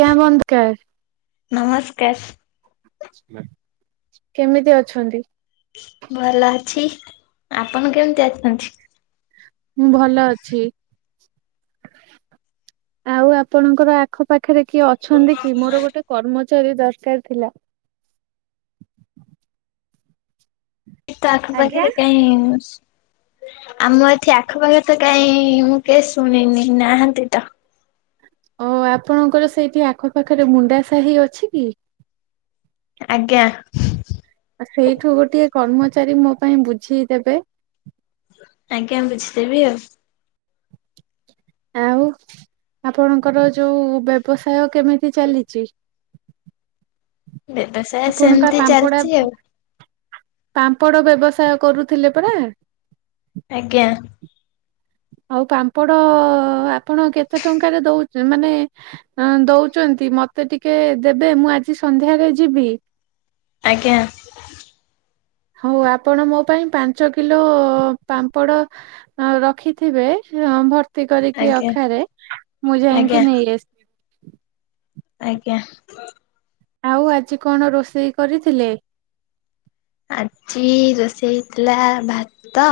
କିଆଁ ବନ୍ଦଖର୍। ନମସ୍କାର। କେମିତି ଅଛନ୍ତି? ଭଲ ଅଛି, ଆପଣ କେମିତି ଅଛନ୍ତି? ମୁଁ ଭଲ ଅଛି। ଆଉ ଆପଣଙ୍କର ଆ ପାଖ ପାଖରେ କିଏ ଅଛନ୍ତି କି ମୋର ଗୋଟେ କର୍ମ ଚୋରି ଦରକାର ଥିଲା। ତ ଆଖ ଆଜ୍ଞା। ପାାଖରେ କାଇଁ ହୁସ୍। ଆମ ଏଥି ଆଖପାଖ ତ କାଇଁ ମୁଁ କେବେ ଶୁଣିନି ନାହାନ୍ତି ତ। ଓ ଆପଣଙ୍କର ସେଇଠି ଆଖପାଖରେ ମୁଣ୍ଡା ସାହି ଅଛି କି? ଆଜ୍ଞା। ସେଇଠୁ ଗୋଟିଏ କର୍ମଚାରୀ ମୋ ପାଇଁ ବୁଝି ଦେବେ। ଆଜ୍ଞା ବୁଝିଦେବି ଆଉ। ଆଉ ଆପଣଙ୍କର ଯୋଉ ବ୍ୟବସାୟ କେମିତି ଚାଲିଚି? ବ୍ୟବସାୟ ଆପଣ ପା ସେମତି ଚାଲିଚି ଆଉ। ପାମ୍ପଡ଼ ବ୍ୟବସାୟ କରୁଥିଲେ ପରା? ଆଜ୍ଞା। ଆଉ ପାମ୍ପଡ଼ ଆପଣ କେତେ ଟଙ୍କାରେ ଦଉ ମାନେ ଦଉଚନ୍ତି ମତେ ଟିକେ ଦେବେ ମୁଁ ଆଜି ସନ୍ଧ୍ୟାରେ ଯିବି। ଆଜ୍ଞା। ହଉ ଆପଣ ମୋ ପାଇଁ ପାଞ୍ଚ କିଲୋଓ ପାମ୍ପଡ଼ ରଖିଥିବେ ଭର ତି କରିକି ଆଜ୍ଞା ଅଖାରେ ମୁଁ ଆଜ୍ଞା ଯାଇକିଁ ନେଇ ଆସିବି। ଆଜ୍ଞା। ଆଉ ଆଜି କଣ ରୋଷେଇ କରିଥିଲେ? ଆଜି ରୋଷେଇ ହେଇଥିଲା ଭାତ।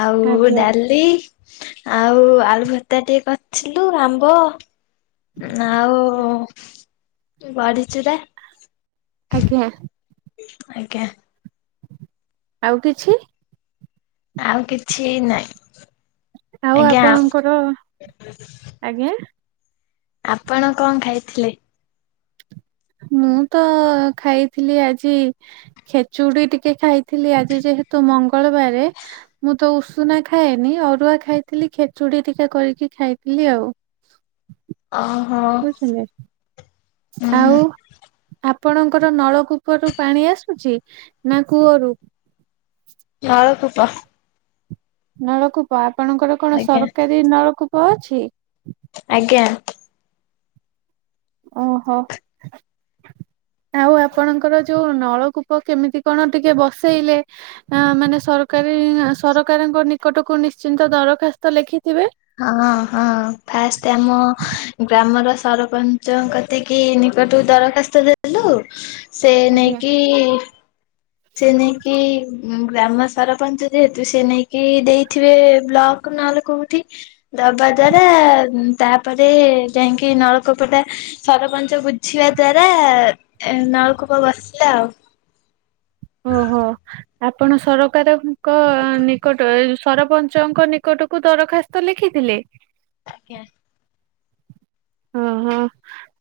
ଆଉ ଆଜ୍ଞା। ଡାଲି। ଆଉ ଆଳୁ ଭତ୍ତା ଟିକେ କରଥିଲୁ ଆମ୍ବ ଆଉଊ ବଢିଚୁରା। ଆଜ୍ଞା ଆଜ୍ଞା। ଆଉ କିଛି? ଆଉ କିଛି ନାଇଁ। ଆଉ ଆପଣଙ୍କର ଆଜ୍ଞା। ଆପଣ କଣ ଖାଇଥିଲେ? ମୁଁ ତ ଖାଇଥିଲି ଆଜି ଖେଚୁଡି ଟିକେ ଖାଇଥିଲି ଆଜି ଯେହେତୁ ମଙ୍ଗଳବାରେ ମୁଁ ତ ଉଷୁନା ଖାଏନି ଅରୁଆ ଖାଇଥିଲି ଖେଚୁଡି ଟିକେ କରିକି ଖାଇଥିଲି ଆଉ। ଓହୋ ବୁଝିଲେ ହୁଁ ହୁଁ ଆଉ ଆପଣଙ୍କର ନଳକୂପରୁ ପାଣି ଆସୁଛି ନା କୂଅରୁ ନଳକୂ ପ [unintelligible] ନଳକୂପ ଆପଣଙ୍କର କଣ ଆଜ୍ଞା ସରକାରି ନଳକୂ ପ ଅଛି ଆଜ୍ଞା ଓହୋ ଆଉ ଆପଣଙ୍କର ଯୋଉ ନଳକୂପ କେମିତି କଣ ଟିକେ ବସେଇଲେ ମାନେ ସରକାରି ସରକାରଙ୍କ ନିକଟକୁ ନିଶ୍ଚିନ୍ତ ଦରଖାସ୍ତ ଲେଖି। ହଁ ହଁ ଫାଷ୍ଟ ଆମ ଗ୍ରାମର। ସରପଞ୍ଚ କତିକି ନିକଟକୁ ଦରଖାସ୍ତ ଦେଲୁ।। ସେ ଆଜ୍ଞା ନେଇକି। ସେ ନେଇକି ଗ୍ରାମ ସରପଞ୍ଚ ଯେହେତୁ ସେ ନେଇକି ଦେଇଥିବେ ବ୍ଲକ ନହେଲେ କୋଉଠି ଦବା ଦ୍ଵାରା ତାପରେ ଯାଇକି ନଳକୂପ ଟା ସରପଞ୍ଚ ବୁଝିବା ଦ୍ଵାରା ନଳକୂପ ବସିଲା ଆଉ। ଓହୋ ଆପଣ ସରକାର। କ ନିକଟରେ। ସରପଞ୍ଚଙ୍କ ନିକଟକୁ ଦରଖାସ୍ତ ଲେଖିଥିଲେ। ଆଜ୍ଞା। ହଁ ହଁ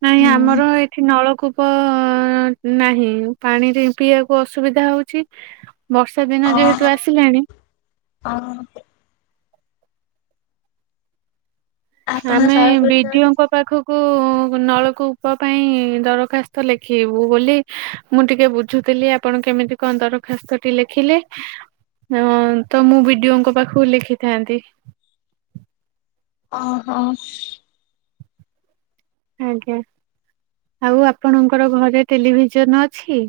ନାଇଁ ହୁଁ ଆମର ଏଠି ନଳକୂ। କୂପ ନାହିଁ ପାଣିରେ ପିଇବାକୁ ଅସୁବିଧା ହଉଛି ବର୍ଷା ଦିନ ଓହୋ ଯେହେତୁ ଆସିଲାଣି ଓହୋ। ଆପଣ ଆମେ ସରପଞ୍ଚ ମାନେ ବିଡିଓଙ୍କ ପାଖକୁ ଙ୍କୁ ନଳକୂପ ପାଇଁ ଦରଖାସ୍ତ ଲେଖିବୁ ବୋଲି ମୁଁ ଟିକେ ବୁଝୁଥିଲି ଆପଣ କେମିତି କଣ ଦରଖାସ୍ତଟି ଲେଖିଲେ ତ ମୁଁ ବିଡିଓଙ୍କ ପାଖକୁ ଲେଖିଥାନ୍ତି ଓହୋ ଆଜ୍ଞା ଆଉ ଆପଣଙ୍କର ଘରେ ଟେଲିଭିଜନ ଅଛି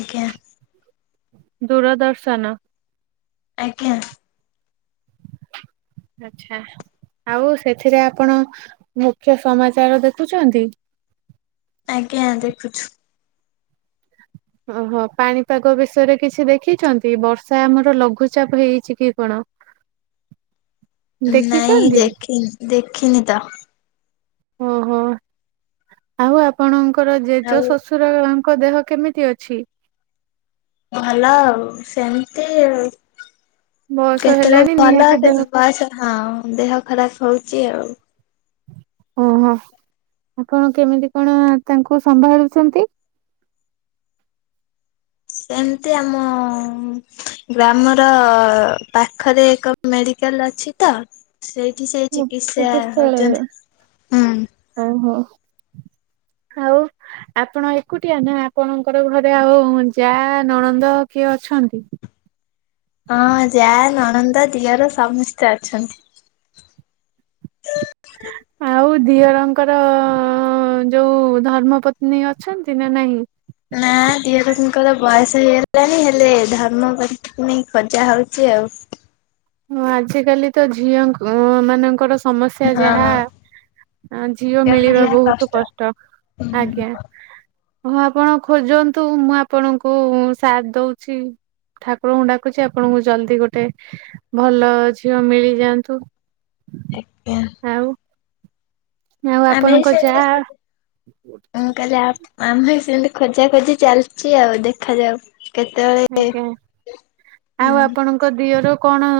ଆଜ୍ଞା ଦୂରଦର୍ଶନ ଆଜ୍ଞା ଆଚ୍ଛା ଆଉ ସେଥିରେ ଆପଣ ମୁଖ୍ୟ ସମାଚାର ଦେଖୁଛନ୍ତି ଆଜ୍ଞା ଦେଖୁଛୁ ଓହୋ ପାଣିପାଗ ବିଷୟରେ କିଛି ଦେଖିଛନ୍ତି ବର୍ଷା ଆମର ଲଘୁଚାପ ହେଇଛି କି କଣ ନାଇଁ ଦେଖିଛନ୍ତି ଦେଖି ଦେଖିନି ତ ଓହୋ ଆଉ ଆପଣଙ୍କ ର ଆଉ ଜେଜ ଶ୍ୱଶୁର ଙ୍କ ଦେହ କେମିତି ଅଛି? ଭଲ ଆଉ ସେମିତି ବୟସ କେତେବେଳେ ହେଲାଣି ନିହାତି ଦେହ ଭଲ ହଁ ଦେହ ଖରାପ ହଉଛି ଯ ହଉ ଓହୋ ଆପଣ କେମିତି କଣ ତାଙ୍କୁ ସମ୍ଭାଳୁଛନ୍ତି? ସେମିତି ଆମ ଗ୍ରାମର ପାଖରେ ଏକ ମେଡିକାଲ ଅଛି ତ। ସେଇଠି ସେଇ ଚିକିତ୍ସା ଚିକିତ୍ସାଳୟରେ। ହଉଛନ୍ତି। ହୁଁ ଓହୋ ଆଉ ଆପଣ ଏକୁଟିଆ ନା ଆପଣଙ୍କର ଘରେ ଆଉ ଯା ନଣନ୍ଦ କିଏ ଅଛନ୍ତି? ହଁ ଜାଲ ଆନନ୍ଦ ଦିଅର ସମସ୍ତେ ଅଛନ୍ତି। ଝିଅରଙ୍କର ଯୋଉ ଧର୍ମ ପତ୍ନୀ ଅଛନ୍ତି ନା ନାହିଁ? ନା ଦିଅ ର ଙ୍କର ବୟସ ହେଇଗଲାଣିି ହେଲେ ଧର୍ମ ପତ୍ନି ଖଜା ହଉଛି ଆଉ ହଁ ଆଜିକାଲି ତ ଝିଅ ମାନଙ୍କର ସମସ୍ୟା ହଁ ଯାହା ଝିଅ ମିଳିବା ବହୁତ କଷ୍ଟ। ହୁଁ ଆଜ୍ଞା ହଁ ଆପଣ ଖୋଜନ୍ତୁ ମୁଁ ଆପଣଙ୍କୁ ସାଥ ଦଉଛି ଠାକୁର ହୁଣ୍ଡାକୁଛି ଆପଣଙ୍କୁ ଜଲଦି ଗୋଟେ ଭଲ ଝିଅ ମିଳିଯାଆନ୍ତୁ। ଏଜ୍ଞ୍ୟା ଆଉ ଆଉ ଆମେ ଆପଣଙ୍କ ସେମତି ଯାଆ ଖୋଜୁ ମୁଁ କହ ଆମେଁ ସେମିତି ଖୋଜା ଖୋଜି ଚାଲିଛି ଆଉ ଦେଖାଯାଉ କେତେବେଳେ ଆଜ୍ଞା ଆଉ ହୁଁ ଆପଣଙ୍କ ଦିଅର? କଣ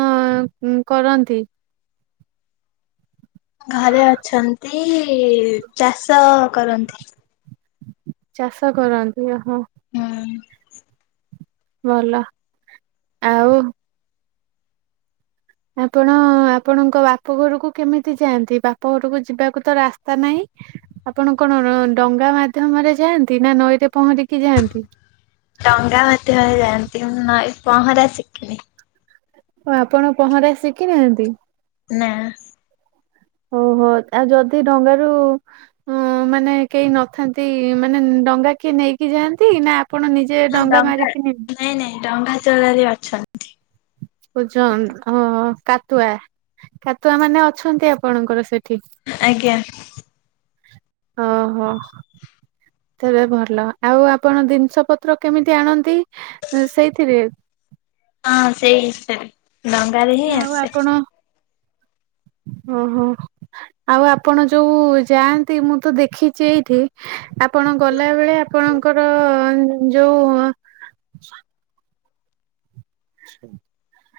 କରନ୍ତି ଘରେ ଅଛନ୍ତି ଚାଷ କରନ୍ତି। ଚାଷ କରନ୍ତିୁ ଓହ ହୁଁ ଭଲ ଆଉ ଆପଣ ଆପଣଙ୍କ ବାପ ଘରକୁ କେମିତି ଯାଆନ୍ତି ବାପ ଘରକୁ ଯିବାକୁ ତ ରାସ୍ତା ନାହିଁ ଆପଣ କଣ ଡଙ୍ଗା ମାଧ୍ୟମରେ ଯାଆନ୍ତି ନା ନଈରେ ପହଁରିକି ଯାଆନ୍ତି? ଡଙ୍ଗା ମାଧ୍ୟମ ରେ ଯାଆନ୍ତି ମୁ ନଈ ପହଁରା ଶିକିନି ହ ଆପଣ ପହଁରା ଶିଖିନାହାନ୍ତି ନା ଓହୋ ଆଉ ଯଦି ଡଙ୍ଗାରୁ ମାନେ କେହି ନଥାନ୍ତି ମାନେ ଡଙ୍ଗା କିଏ ନେଇକି ଯାଆନ୍ତି ନା? ଆପଣ ନିଜେ ଡଙ୍ଗା ମାରିକି ନବେ ନାଇଁ ନାଇଁ ଡଙ୍ଗା ଚଳାଳୀ ଅଛନ୍ତି ପୁଛ [inaudible] କାତୁଆ କାତୁଆ ମାନେ ଅଛନ୍ତି ଆପଣଙ୍କର ସେଠି? ଆଜ୍ଞା ଓହୋ ତେବେ ଭଲ ଆଉ ଆପଣ ଜିନିଷ ପତ୍ର କେମିତି ଆଣନ୍ତି ସେଇଥିରେ? ହଁ ସେଇ ସେ ଦଙ୍ଗାାରେ ହିଁ ଆଉ ଆସେ। ଆପଣ ଓହୋ ଆଉ ଆପଣ ଯୋଉ ଯାଆନ୍ତି ମୁଁ ତ ଦେଖିଛି ଏଇଠି ଆପଣ ଗଲାବେଳେ ଆପଣଙ୍କର ଯୋଉ।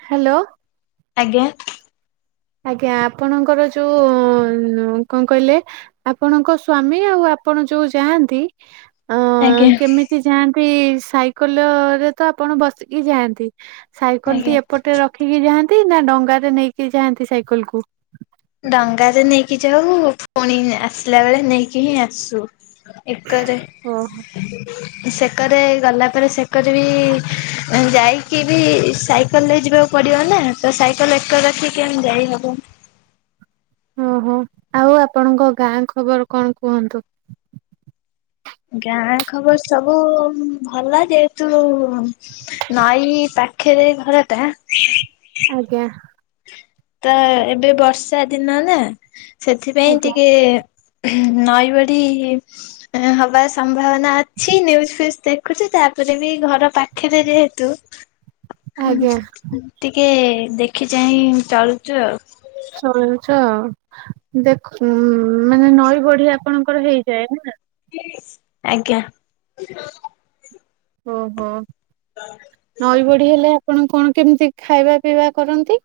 ହାଲୋ। ଆଜ୍ଞା। ଆଜ୍ଞା ଆପଣଙ୍କର ଯୋଉ କଣ କହିଲେ ଆପଣଙ୍କ ସ୍ଵାମୀ ଆଉ ଆପଣ ଯୋଉ ଯାଆନ୍ତି। ଅ ଆଜ୍ଞା କେମିତି ଯାଆ ସେ ସାଇକେଲ ରେ ତ ଆପଣ ବସିକି ଯାଆନ୍ତି। ସାଇକେଲ ଟି ଆଜ୍ଞା। ଏପଟେ ରଖିକି ଯା ନା ଡଙ୍ଗାରେ ନେଇକି ଯାଆନ୍ତି। ସାଇକଲ କୁ ଡଙ୍ଗାରେ ନେଇକି ଯାଉ ପୁଣି ଆସିଲା ବେଳେ ନେଇକି ହିଁ ଆସୁ। ଏକାରେ ଓହୋ ସେକରେ ଗଲା ପରେ ସେକରେ ବି ଯାଇକି ବି ସାଇକେଲରେ ଯିବାକୁ ପଡିବ ନା ତ ସାଇକେଲ ଏକରେ ରଖିକି କେମତି ଯାଇହବ? ଓହୋ ଆଉ ଆପଣଙ୍କ ଗାଁ ଖବର କଣ କୁହନ୍ତୁ? ଗାଁ ଖବର ସବୁ ଭଲ ଯେହେତୁ ନଈ ପାଖରେ ଘର ଟା। ଆଜ୍ଞା। ତ ଏବେ ବର୍ଷା ଦିନ ନା। ସେଥିପାଇଁ ଆଜ୍ଞା ଟିକେ ନଈ ବଢି ହବାର ସମ୍ଭାବନା ଅଛି। ନ୍ୟୁଜ ଫ୍ୟୁଜ ଦେଖୁଛି ତାପରେ ବି ଘର ପାଖରେ ଯେହେତୁ ହଁ ଆଜ୍ଞା ଟିକେ ଦେଖି ଚାହିଁ ଚାଳୁଛୁ ଆଉ। ଶୋଇଚ। ଦେଖ ମାନେ ନଈ ବଢି ଆପଣଙ୍କର ହେଇଯାଏ ନା? ଆଜ୍ଞା। ଓ ହୋ। ନଈ ବଢି ହେଲେ ଆପଣ କଣ କେମିତି ଖାଇବା ପିଇବା କରନ୍ତି?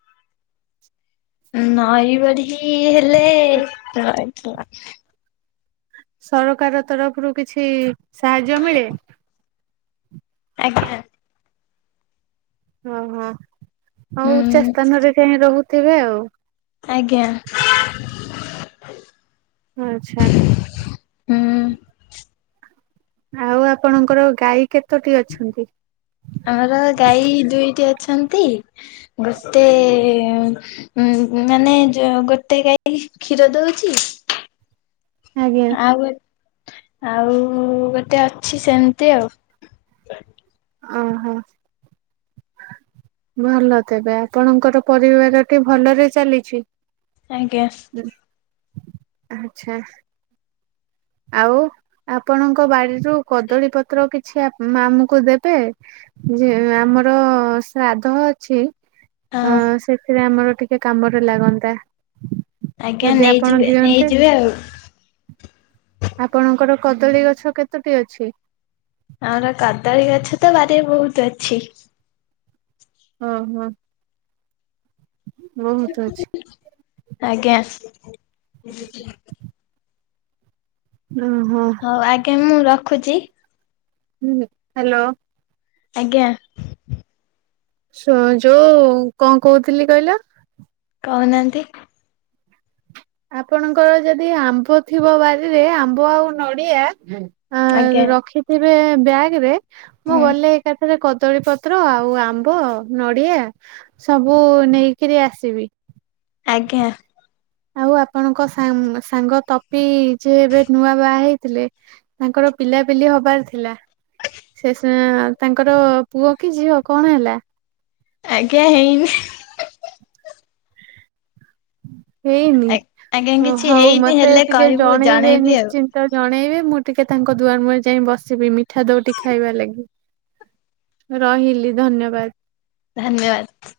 ନଇ ବଢ଼ି କି ହେଲେ ର ହ ସରକାର ତରଫରୁ କିଛି ସାହାଯ୍ୟ ମିଳେ? ଆଜ୍ଞା। ହଁ ହଁ। ହଉ ଇଚ୍ଛା ହୁଁ ସ୍ଥାନରେ କାହି ରହୁ ତେବେ ଆଉ। ଆଜ୍ଞା। ଆଚ୍ଛା। ହୁଁ। ଆଉ ଆପଣଙ୍କର ଗାଈ କେ ଆମର ଗାଈ ଦୁଇଟି ଅ ଅଛନ୍ତି। ଗୋଟେ ଉ ମାନେ ଜୋଉ ଗୋଟେ ଗାଇ କ୍ଷୀର ଦଉଚି। ଆଜ୍ଞା ଆଉ ଗ ଆଉ ଗୋଟେ ଅଛି ସେମିତି ଆଉ। ଓହୋ ଭଲ ତେବେ ଆପଣଙ୍କର ପରିବାରଟି ଭଲରେ ଚାଲିଛି ଆଜ୍ଞା। ଆଚ୍ଛା। ଆଉ ଆପଣଙ୍କ ବାଡିରୁ କଦଳୀ ପତ୍ର କିଛି ଆମକୁ ଦେବେ ଯେ ଆମର ଶ୍ରାଦ୍ଧ ଅଛି ଅଁ ହଁ ସେଥିରେ ଆମର ଟିକେ କାମରେ ଲାଗନ୍ତା ଆଜ୍ଞା ଯଦି ଆପଣ ନେଇଯିବେ ଦିଅନ୍ତେ। ନେଇଯିବେ ଆଉ ଆପଣଙ୍କର କଦଳୀ ଗଛ କେତୋଟି ଅଛି। ଆମର କାଦଳୀ ଗଛ ତ ବାରି ରେ ବହୁତ ଅଛି। ଓ ହ। ଆଜ୍ଞା। ଓହୋ। ହଉ ଆଜ୍ଞା ମୁଁ ରଖ ରଖୁଛି ହୁଁ ହ୍ୟାଲୋ। ଆଜ୍ଞା। [unintelligible] ଜଉ କଣ କହୁଥିଲି କହିଲ କହୁନାହାନ୍ତି ଆପଣଙ୍କର ଯଦି ଆମ୍ବ ଥିବ ବାରିରେ ଆମ୍ବ ଆଉ ନଡିଆ ଆ ଆଜ୍ଞା ରଖିଥିବ [unintelligible] ବ୍ୟାଗ ରେ ମୁଁ ହୁଁ। ଗଲେ ଏକାଥାରେ କ କଦଳି ପତ୍ର ଆଉ ଆମ୍ବ ନଡିଆ ସବୁ ନେଇକିରି ଆସିବି। ଆଜ୍ଞା। ଆଉ ଆପଣଙ୍କ ସା ସାଙ୍ଗ ତପି ଯେ ଏବେ ନୂଆ ବାହା ହେଇଥିଲେ ତାଙ୍କର ପିଲାପିଲି ହବାର ଥିଲା ସେ ସ ତାଙ୍କର ପୁଅ କି ଝିଅ କଣ ହେଲା। ଆଜ୍ଞା ହେଇନି ହେଇନି ଆଜ୍ଞା କିଛି ହଉ ହେଇନି ମତେ ହେଲେ ଟିକେ କହିବୁ ଜଣେଇବେ ଜଣେଇବି ଆଉ ନିଶ୍ଚିନ୍ତ ଜଣେଇବେ ମୁଁ ଟିକେ ତାଙ୍କ ଦୁଆର ମୁହଁରେ ଯାଇ ବସିବି ମିଠା ଦୁଇଟି ଖାଇବା ଲାଗି ରହିଲି ଧନ୍ୟବାଦ। ଧନ୍ୟବାଦ।